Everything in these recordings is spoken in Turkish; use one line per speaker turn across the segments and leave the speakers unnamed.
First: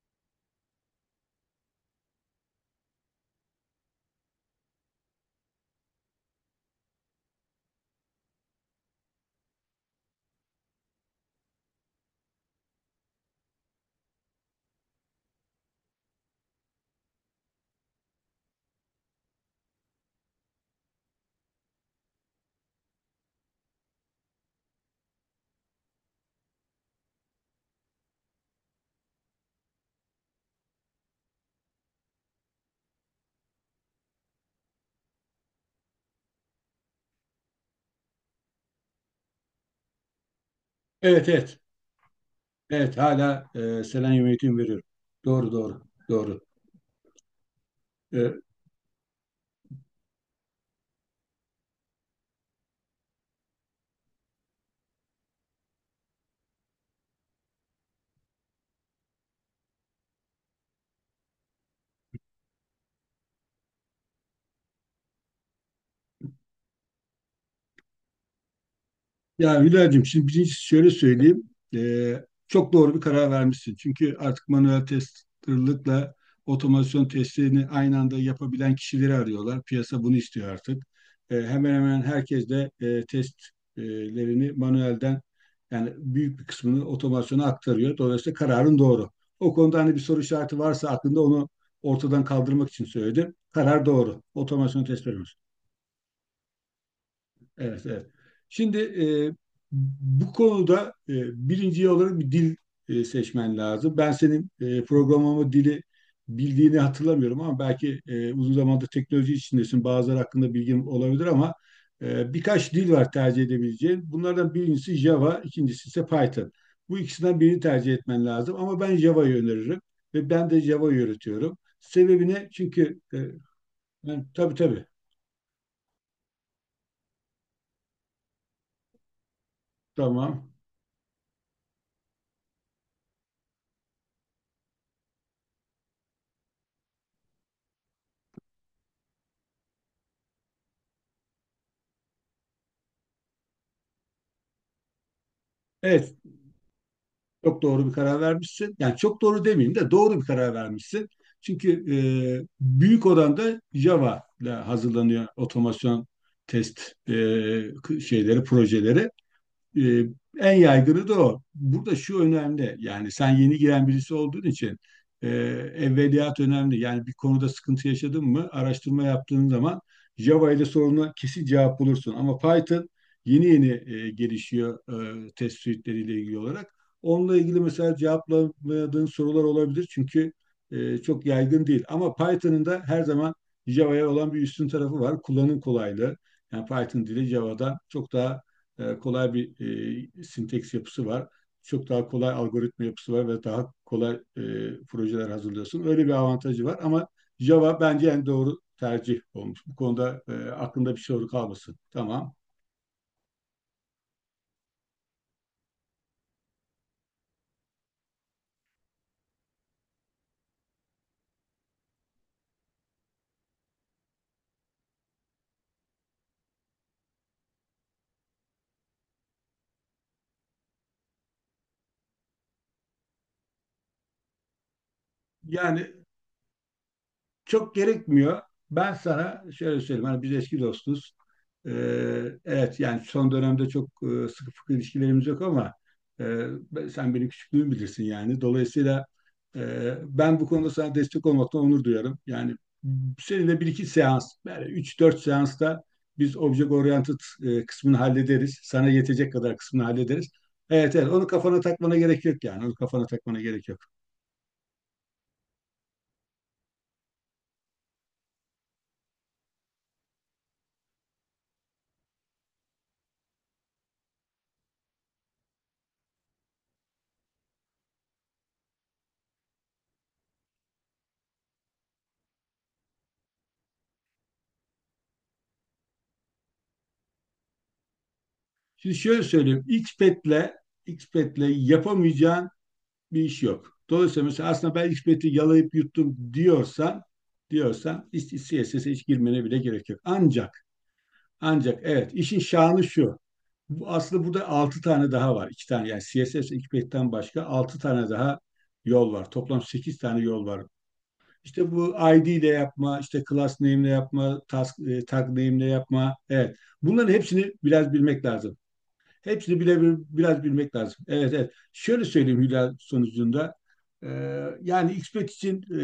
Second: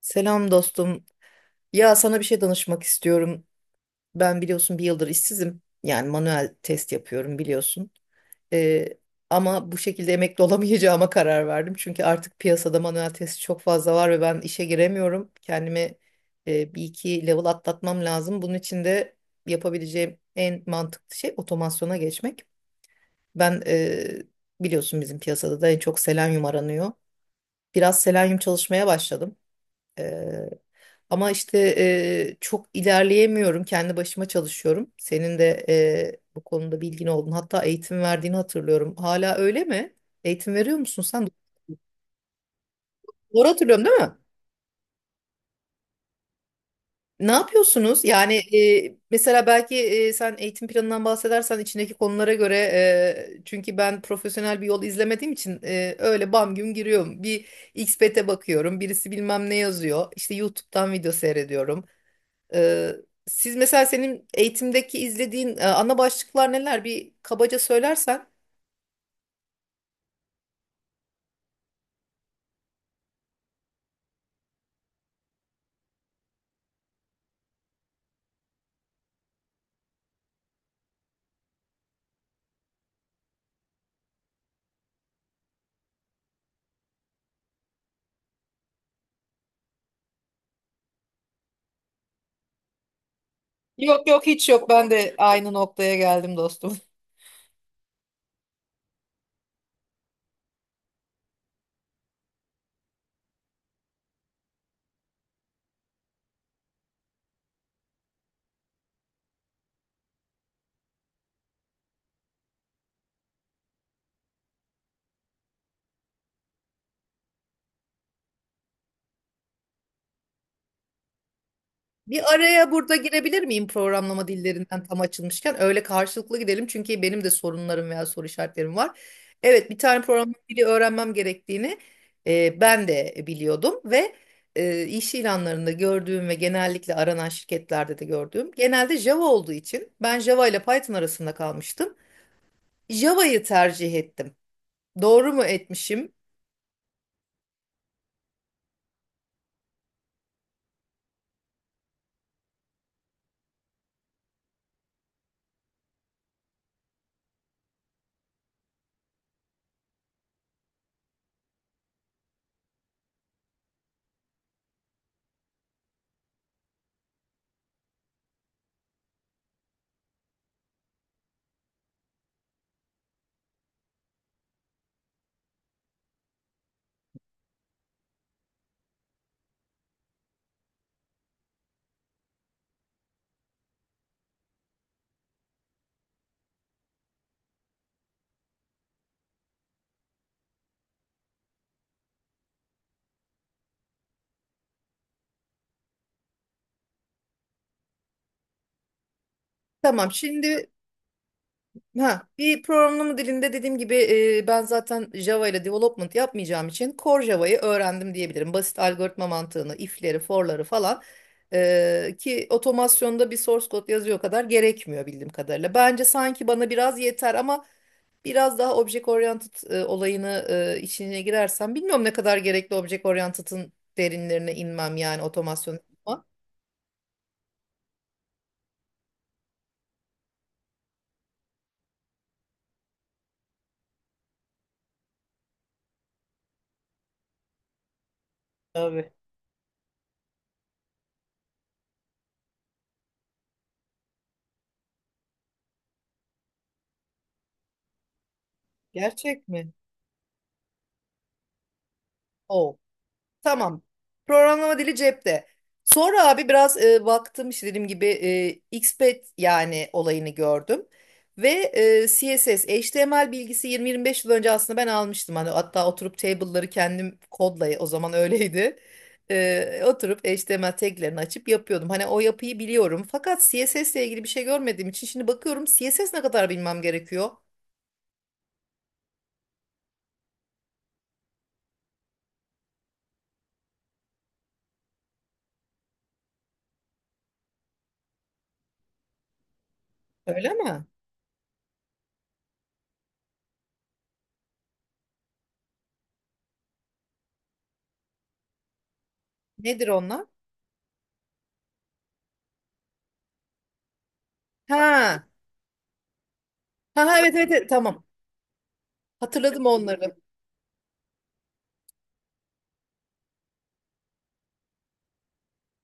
Selam dostum. Ya sana bir şey danışmak istiyorum. Ben biliyorsun bir yıldır işsizim. Yani manuel test yapıyorum biliyorsun. Ee, ama bu şekilde emekli olamayacağıma karar verdim. Çünkü artık piyasada manuel test çok fazla var ve ben işe giremiyorum. Kendimi bir iki level atlatmam lazım. Bunun için de yapabileceğim en mantıklı şey otomasyona geçmek. Ben biliyorsun bizim piyasada da en çok selenyum aranıyor. Biraz selenyum çalışmaya başladım. Ama işte çok ilerleyemiyorum. Kendi başıma çalışıyorum. Senin de bu konuda bilgin oldun. Hatta eğitim verdiğini hatırlıyorum. Hala öyle mi? Eğitim veriyor musun sen?
Evet evet. Evet hala
Doğru hatırlıyorum değil mi?
selenyum eğitim veriyorum. Doğru doğru. Doğru.
Ne yapıyorsunuz? Yani
E,
mesela belki sen eğitim planından bahsedersen içindeki konulara göre çünkü ben profesyonel bir yol izlemediğim için öyle bam güm giriyorum. Bir XPT'e bakıyorum. Birisi bilmem ne yazıyor. İşte YouTube'dan video seyrediyorum. Ee, siz mesela senin eğitimdeki izlediğin ana başlıklar neler? Bir kabaca söylersen.
Ya Hülya'cığım şimdi birincisi şöyle söyleyeyim. Çok doğru bir karar vermişsin. Çünkü artık manuel testerlıkla otomasyon testlerini aynı anda yapabilen kişileri arıyorlar. Piyasa bunu istiyor artık. Hemen hemen herkes de testlerini manuelden yani büyük bir kısmını otomasyona aktarıyor. Dolayısıyla kararın doğru. O konuda hani bir soru işareti varsa aklında onu ortadan kaldırmak için söyledim. Karar
Yok
doğru.
yok hiç yok.
Otomasyon
Ben
test
de
verilmez.
aynı noktaya geldim dostum.
Evet, evet. Şimdi bu konuda birinci olarak bir dil seçmen lazım. Ben senin programlama dili bildiğini hatırlamıyorum ama belki uzun zamandır teknoloji içindesin. Bazıları hakkında bilgim olabilir ama birkaç dil var tercih edebileceğin. Bunlardan birincisi Java, ikincisi ise Python. Bu ikisinden birini tercih etmen lazım ama ben Java'yı öneririm ve ben de Java'yı öğretiyorum.
Bir
Sebebini
araya burada
çünkü
girebilir miyim programlama
tabii
dillerinden
tabii
tam açılmışken? Öyle karşılıklı gidelim çünkü benim de sorunlarım veya soru işaretlerim var. Evet bir tane programlama
tamam.
dili öğrenmem gerektiğini ben de biliyordum ve iş ilanlarında gördüğüm ve genellikle aranan şirketlerde de gördüğüm genelde Java olduğu için ben Java ile Python arasında kalmıştım. Java'yı tercih ettim. Doğru mu etmişim?
Evet, çok doğru bir karar vermişsin. Yani çok doğru demeyeyim de doğru bir karar vermişsin. Çünkü büyük oranda Java ile hazırlanıyor otomasyon test e, şeyleri, projeleri. Ee, en yaygını da o. Burada şu önemli. Yani sen yeni giren birisi olduğun için e, evveliyat önemli. Yani bir konuda sıkıntı yaşadın mı araştırma yaptığın zaman Java ile soruna kesin cevap bulursun. Ama Python yeni yeni gelişiyor test suite'leriyle ilgili olarak. Onunla ilgili mesela cevaplamadığın sorular olabilir. Çünkü çok yaygın değil. Ama Python'ın da her zaman Java'ya olan bir üstün tarafı var. Kullanım kolaylığı. Yani Python dili Java'dan çok daha kolay bir sinteks yapısı var. Çok daha kolay algoritma yapısı var ve daha kolay projeler hazırlıyorsun. Öyle bir avantajı var ama Java bence en doğru tercih olmuş. Bu
Tamam
konuda
şimdi
aklında bir soru kalmasın.
ha,
Tamam.
bir programlama dilinde dediğim gibi ben zaten Java ile development yapmayacağım için Core Java'yı öğrendim diyebilirim. Basit algoritma mantığını, if'leri, for'ları falan ki otomasyonda bir source code yazıyor kadar gerekmiyor bildiğim kadarıyla. Bence sanki bana biraz yeter ama biraz daha object oriented olayını içine girersem bilmiyorum ne kadar gerekli object oriented'ın derinlerine inmem yani otomasyon
Yani
ama
çok gerekmiyor. Ben sana şöyle söyleyeyim. Hani biz eski dostuz. Ee, evet yani son dönemde çok sıkı fıkı ilişkilerimiz yok ama e, sen benim küçüklüğümü bilirsin yani. Dolayısıyla
tabii.
ben bu konuda sana destek olmaktan onur duyarım. Yani seninle bir iki seans, yani üç dört seansta biz object oriented kısmını hallederiz. Sana yetecek
Gerçek
kadar
mi?
kısmını hallederiz. Evet evet onu kafana takmana gerek yok yani. Onu
Oo.
kafana takmana gerek yok.
Tamam. Programlama dili cepte. Sonra abi biraz baktım işte dediğim gibi XPath yani olayını gördüm. Ve CSS, HTML bilgisi 20-25 yıl önce aslında ben almıştım. Hani hatta oturup table'ları kendim kodla o zaman öyleydi. Oturup HTML taglerini açıp yapıyordum. Hani o yapıyı biliyorum. Fakat CSS ile ilgili bir şey görmediğim için şimdi bakıyorum CSS ne kadar bilmem gerekiyor.
Şimdi şöyle söyleyeyim. Xpet'le yapamayacağın bir iş yok. Dolayısıyla mesela aslında ben Xpet'i yalayıp yuttum diyorsan, C S CSS'e hiç girmene bile gerek yok.
Öyle
Ancak
mi?
ancak evet işin şanı şu. Bu, aslında burada 6 tane daha var. İki tane yani C S CSS Xpet'ten başka 6 tane daha yol var. Toplam
Nedir
8 tane
onlar?
yol var. İşte bu I D ile yapma, işte class name ile yapma, task,
Ha.
tag name ile yapma. Evet.
Ha
Bunların
ha, evet evet,
hepsini
evet
biraz
tamam.
bilmek lazım. Hepsini
Hatırladım
bile
onları.
biraz bilmek lazım. Evet, evet. Şöyle söyleyeyim Hülya sonucunda. Ee, yani XPET için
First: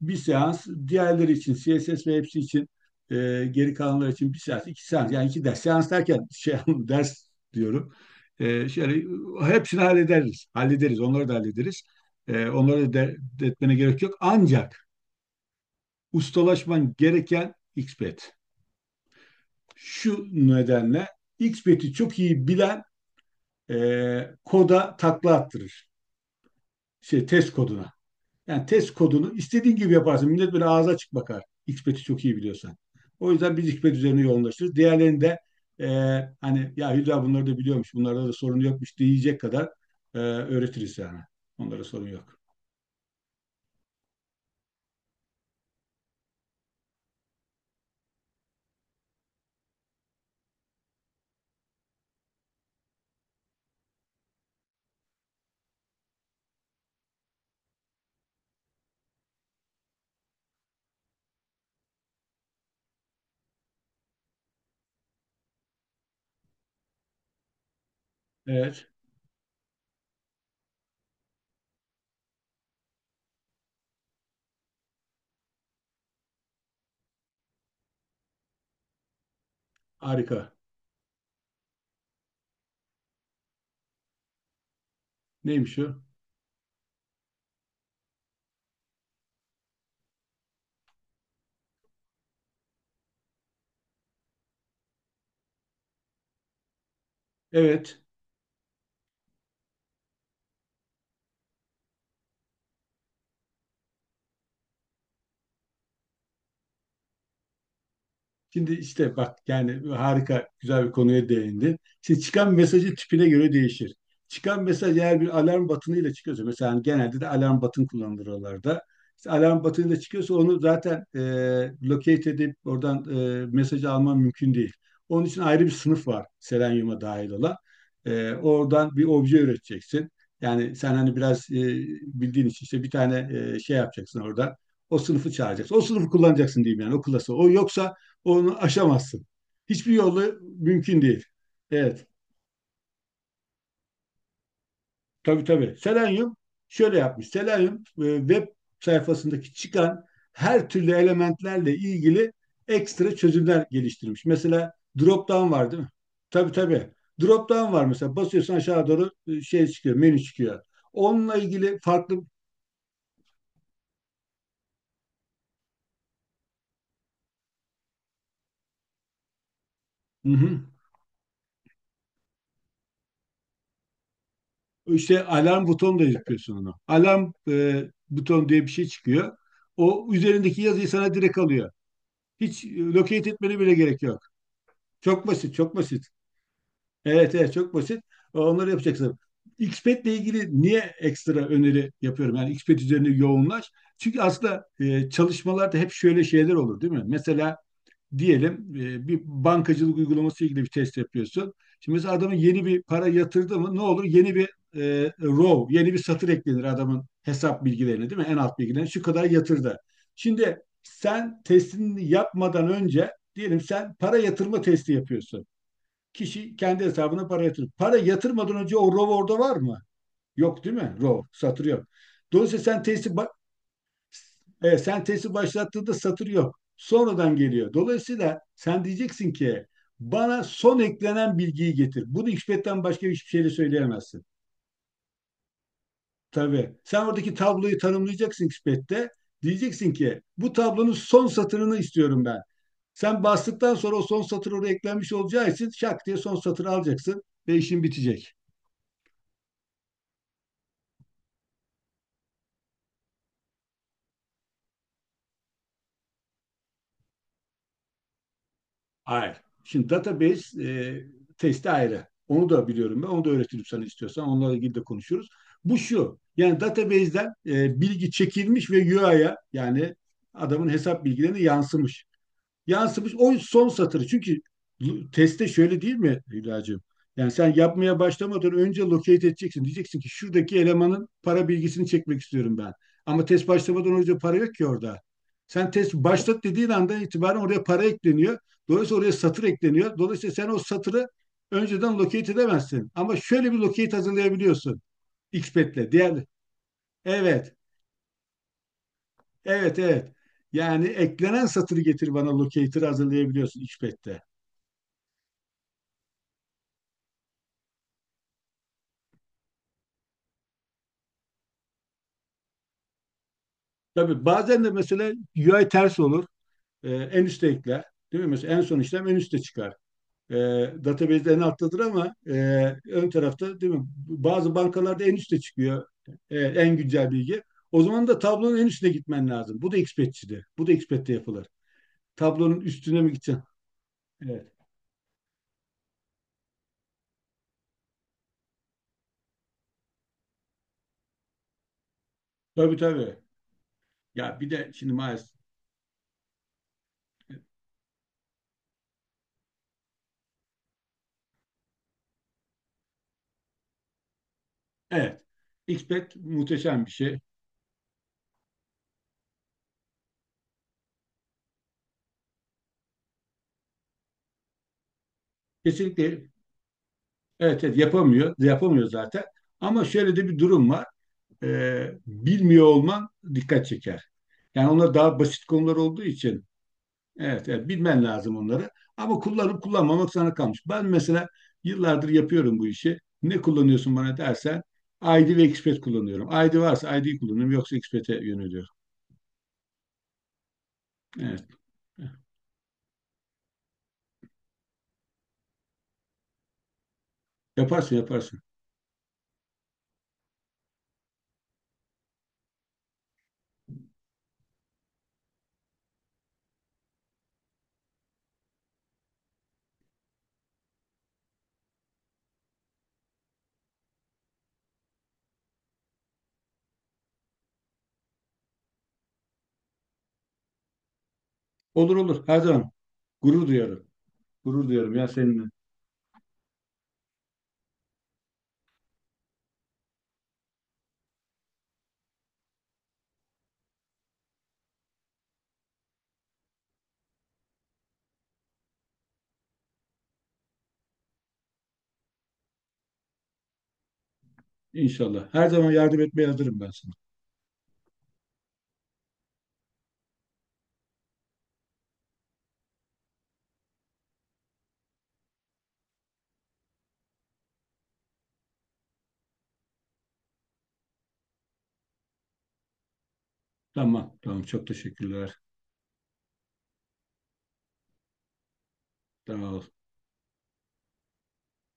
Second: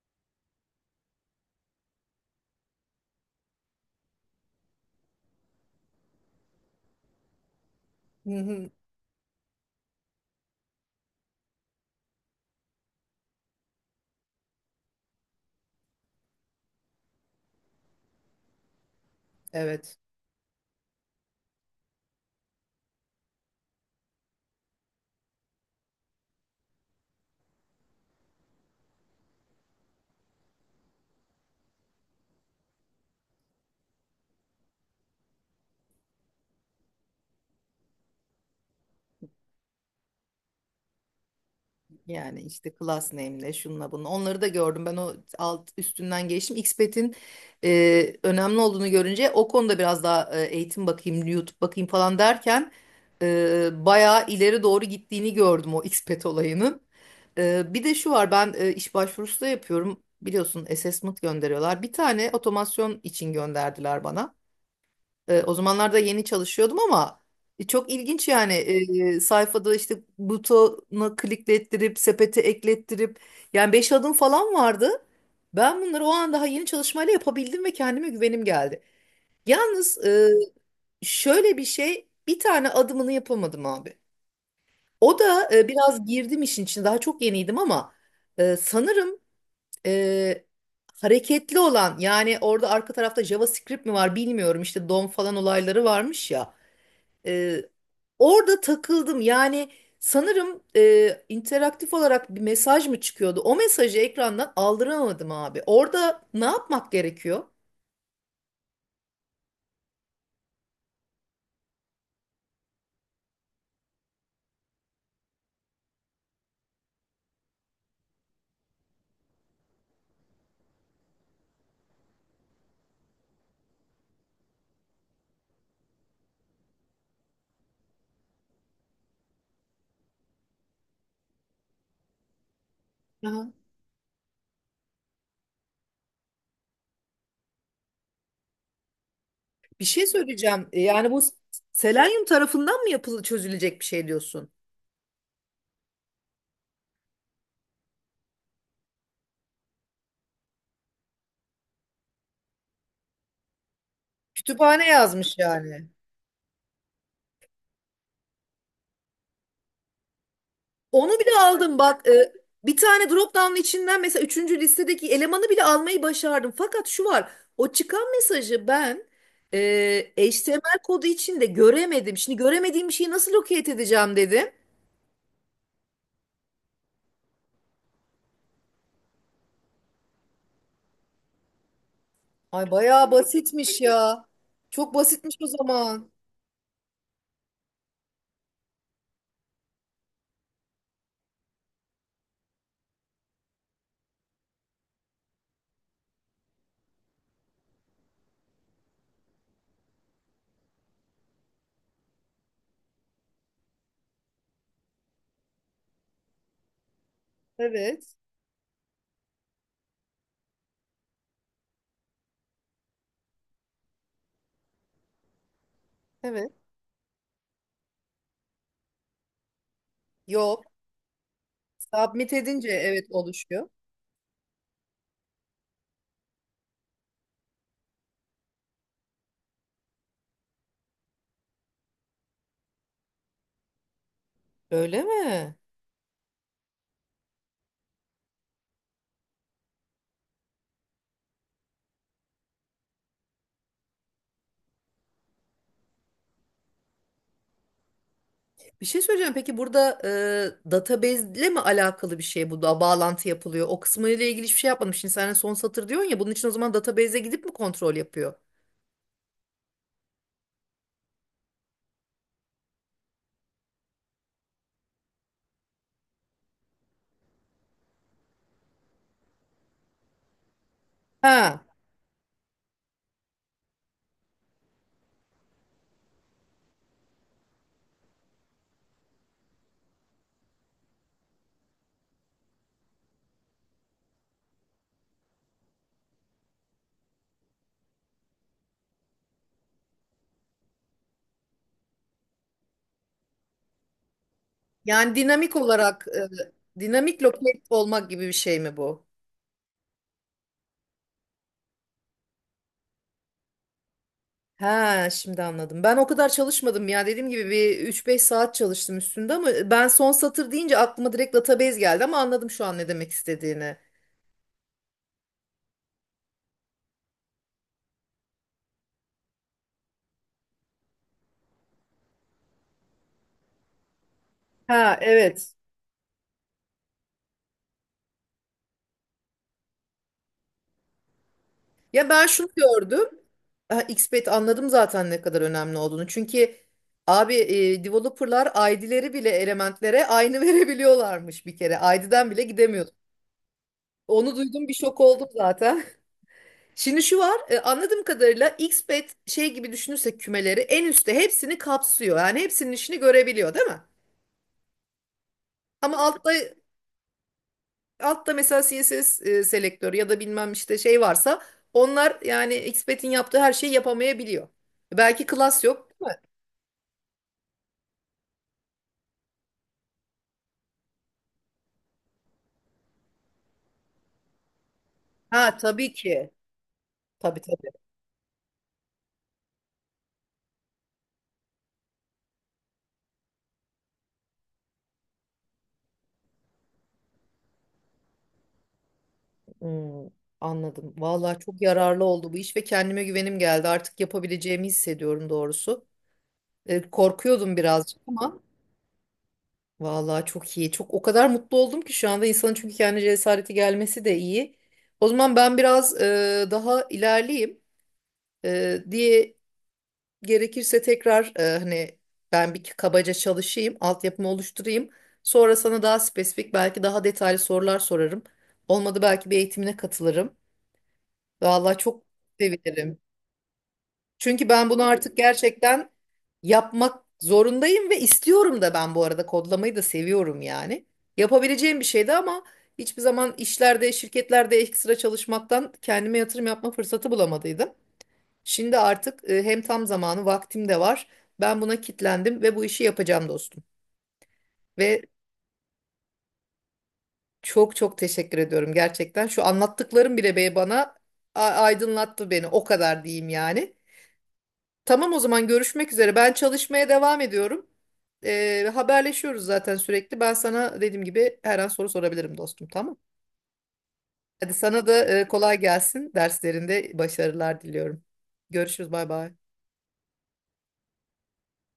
bir seans, diğerleri için CSS ve hepsi için e, geri kalanlar için bir seans, iki seans. Yani iki ders. Seans derken şey ders diyorum.
Hı
Ee,
hı.
şöyle hepsini hallederiz. Hallederiz. Onları da hallederiz. Onları da etmene gerek yok. Ancak ustalaşman gereken XPET.
Evet
Şu nedenle XPET'i çok iyi bilen koda takla attırır. Şey, test koduna. Yani test kodunu istediğin gibi yaparsın. Millet böyle ağza açık bakar. XPET'i çok iyi biliyorsan. O yüzden biz XPET üzerine yoğunlaşırız. Diğerlerini de e, hani ya Hülya bunları da biliyormuş, bunlarda da sorun yokmuş diyecek kadar öğretiriz yani. Onlara sorun yok.
yani işte class name'le şunla bunu onları da gördüm ben o alt üstünden geçtim Xpet'in önemli olduğunu görünce o konuda biraz daha eğitim bakayım YouTube bakayım falan derken bayağı ileri doğru gittiğini gördüm o Xpet olayının. Bir de şu var ben iş başvurusu da yapıyorum biliyorsun assessment gönderiyorlar bir tane otomasyon için gönderdiler bana. O zamanlarda yeni çalışıyordum ama çok ilginç yani.
Evet,
Sayfada işte butona kliklettirip sepete eklettirip yani 5 adım falan vardı. Ben bunları o an daha yeni çalışmayla yapabildim ve kendime güvenim geldi. Yalnız
harika.
şöyle bir şey bir tane adımını yapamadım abi. O da
Neymiş o?
biraz girdim işin içine daha çok yeniydim ama sanırım e, hareketli olan yani orada arka tarafta JavaScript mi var bilmiyorum işte DOM falan olayları varmış ya. Ee,
Evet.
orada takıldım. Yani sanırım interaktif olarak bir mesaj mı çıkıyordu? O mesajı ekrandan aldıramadım abi. Orada ne yapmak gerekiyor?
Şimdi işte bak yani harika güzel bir konuya değindin. Şimdi çıkan mesajı tipine göre değişir. Çıkan mesaj eğer bir alarm batınıyla çıkıyorsa mesela hani genelde de alarm batın kullanılır oralarda. İşte alarm batınıyla çıkıyorsa onu zaten locate edip oradan mesajı alman mümkün değil. Onun için ayrı bir sınıf var Selenium'a dahil olan. Oradan bir obje üreteceksin. Yani sen hani biraz bildiğin için işte bir tane
Aha.
şey yapacaksın orada. O sınıfı çağıracaksın. O sınıfı kullanacaksın diyeyim yani o klası. O yoksa onu aşamazsın.
Bir
Hiçbir
şey
yolla
söyleyeceğim.
mümkün
Yani bu
değil. Evet.
selenyum tarafından mı yapılı çözülecek bir şey diyorsun?
Tabii tabii. Selenium şöyle yapmış. Selenium web sayfasındaki çıkan her türlü elementlerle ilgili ekstra çözümler geliştirmiş. Mesela
Kütüphane
drop
yazmış
down var değil
yani.
mi? Tabii tabii. Drop down var mesela. Basıyorsun aşağı doğru şey çıkıyor, menü çıkıyor.
Onu
Onunla
bile aldım
ilgili
bak.
farklı.
Bir tane drop down içinden mesela üçüncü listedeki elemanı bile almayı başardım. Fakat şu var. O çıkan mesajı ben
Hı hı.
HTML kodu içinde göremedim. Şimdi göremediğim bir şeyi nasıl locate edeceğim dedim.
İşte alarm butonu da yapıyorsun onu. Alarm butonu diye bir şey çıkıyor. O üzerindeki yazıyı sana direkt alıyor. Hiç
Ay bayağı
locate etmene bile
basitmiş
gerek yok.
ya. Çok
Çok
basitmiş o
basit, çok basit.
zaman.
Evet, evet çok basit. Onları yapacaksın. Xped ile ilgili niye ekstra öneri yapıyorum? Yani Xped üzerine yoğunlaş. Çünkü aslında çalışmalarda hep şöyle şeyler olur, değil mi? Mesela diyelim bir bankacılık uygulaması ilgili bir test yapıyorsun. Şimdi mesela adamın yeni bir para yatırdı mı ne olur? Yeni bir row, yeni bir satır eklenir adamın hesap bilgilerine
Evet.
değil mi? En alt bilgilerine şu kadar yatırdı. Şimdi sen testini yapmadan önce diyelim sen para yatırma testi yapıyorsun.
Evet.
Kişi kendi hesabına para yatırır. Para yatırmadan önce o row orada var mı? Yok
Yok.
değil mi? Row, satır yok.
Submit
Dolayısıyla
edince
sen
evet
testi
oluşuyor.
sentezi başlattığında satır yok. Sonradan geliyor. Dolayısıyla sen diyeceksin ki bana son eklenen bilgiyi getir. Bunu XPath'ten başka hiçbir şeyle söyleyemezsin.
Öyle mi?
Tabii. Sen oradaki tabloyu tanımlayacaksın XPath'te. Diyeceksin ki bu tablonun son satırını istiyorum ben. Sen bastıktan sonra o son satır oraya eklenmiş olacağı için şak diye son satırı alacaksın ve işin bitecek.
Bir şey söyleyeceğim. Peki burada database ile mi alakalı bir şey bu da bağlantı yapılıyor? O kısmıyla ilgili hiçbir şey yapmamış. Şimdi sen son satır diyorsun ya bunun için o zaman database'e gidip mi kontrol yapıyor?
Hayır. Şimdi database testi ayrı. Onu da biliyorum ben. Onu da öğretirim sana istiyorsan. Onlarla ilgili de konuşuruz. Bu şu. Yani database'den bilgi çekilmiş ve UI'ya yani adamın hesap bilgilerine
Ha.
yansımış o son satırı. Çünkü teste şöyle değil mi Hülya'cığım? Yani sen yapmaya başlamadan önce locate edeceksin. Diyeceksin ki şuradaki elemanın para bilgisini çekmek istiyorum ben. Ama test başlamadan önce para yok ki orada. Sen test başlat dediğin andan itibaren oraya para ekleniyor. Dolayısıyla oraya satır ekleniyor. Dolayısıyla sen o satırı önceden locate edemezsin. Ama şöyle bir locate hazırlayabiliyorsun.
Yani dinamik
XPath'le.
olarak
Diğer,
dinamik
evet,
locate olmak gibi bir şey mi bu?
evet, evet. Yani eklenen satırı getir bana locator'ı hazırlayabiliyorsun XPath'te.
Ha, şimdi anladım. Ben o kadar çalışmadım ya. Dediğim gibi bir üç beş saat çalıştım üstünde ama ben son satır deyince aklıma direkt database geldi ama anladım şu an ne demek istediğini.
Tabii bazen de mesela UI ters olur. En üste ekler. Değil mi? Mesela en son işlem en üste çıkar. Ee, database en alttadır ama ön tarafta değil mi? Bazı
Ha,
bankalarda en üstte
evet.
çıkıyor en güncel bilgi. O zaman da tablonun en üstüne gitmen lazım. Bu da Expert'çide. Bu da Expert'te yapılır.
Ya ben şunu
Tablonun üstüne
gördüm.
mi gideceksin?
Ha, XBET
Evet.
anladım zaten ne kadar önemli olduğunu. Çünkü abi developerlar ID'leri bile elementlere aynı verebiliyorlarmış bir kere. ID'den bile
Tabii
gidemiyordu.
tabii.
Onu
Ya bir
duydum
de
bir
şimdi
şok oldum
maalesef.
zaten. Şimdi şu var anladığım kadarıyla XBET şey gibi düşünürsek kümeleri en üstte hepsini kapsıyor. Yani hepsinin işini görebiliyor değil mi?
Evet.
Ama
Expert
altta
muhteşem bir şey.
altta mesela CSS selektörü ya da bilmem işte şey varsa onlar yani XBET'in yaptığı her şeyi yapamayabiliyor. Belki class yok.
Kesinlikle evet, evet yapamıyor. Yapamıyor zaten. Ama şöyle de bir durum var. Bilmiyor olman dikkat çeker. Yani onlar daha basit
Ha
konular
tabii
olduğu
ki.
için
Tabii
evet, evet
tabii.
bilmen lazım onları. Ama kullanıp kullanmamak sana kalmış. Ben mesela yıllardır yapıyorum bu işi. Ne kullanıyorsun bana dersen ID ve Expat kullanıyorum. ID varsa ID'yi kullanıyorum yoksa Expat'e yöneliyorum.
Hmm, anladım. Vallahi
Evet.
çok yararlı oldu bu iş ve kendime güvenim geldi. Artık yapabileceğimi hissediyorum doğrusu. Korkuyordum
Yaparsın
birazcık ama
yaparsın.
vallahi çok iyi. Çok o kadar mutlu oldum ki şu anda insanın çünkü kendi cesareti gelmesi de iyi. O zaman ben biraz daha ilerleyeyim diye gerekirse tekrar hani ben bir kabaca çalışayım, altyapımı oluşturayım. Sonra sana daha spesifik belki daha detaylı sorular sorarım. Olmadı belki bir eğitimine katılırım. Vallahi
Olur
çok
olur her zaman.
sevinirim.
Gurur duyarım.
Çünkü
Gurur
ben bunu
duyarım ya
artık
seninle.
gerçekten yapmak zorundayım ve istiyorum da ben bu arada kodlamayı da seviyorum yani. Yapabileceğim bir şeydi ama hiçbir zaman işlerde, şirketlerde ekstra çalışmaktan kendime yatırım yapma fırsatı bulamadıydım. Şimdi artık hem tam zamanı, vaktim de var. Ben buna kitlendim ve bu işi yapacağım dostum. Ve
İnşallah. Her zaman yardım etmeye hazırım ben sana.
çok çok teşekkür ediyorum gerçekten. Şu anlattıklarım bile bana aydınlattı beni. O kadar diyeyim yani. Tamam o zaman görüşmek üzere. Ben çalışmaya devam ediyorum. Haberleşiyoruz zaten sürekli. Ben sana dediğim gibi her an soru sorabilirim dostum, tamam?
Tamam tamam
Hadi
çok
sana da
teşekkürler.
kolay gelsin. Derslerinde başarılar diliyorum. Görüşürüz, bay
Sağ
bay.
ol.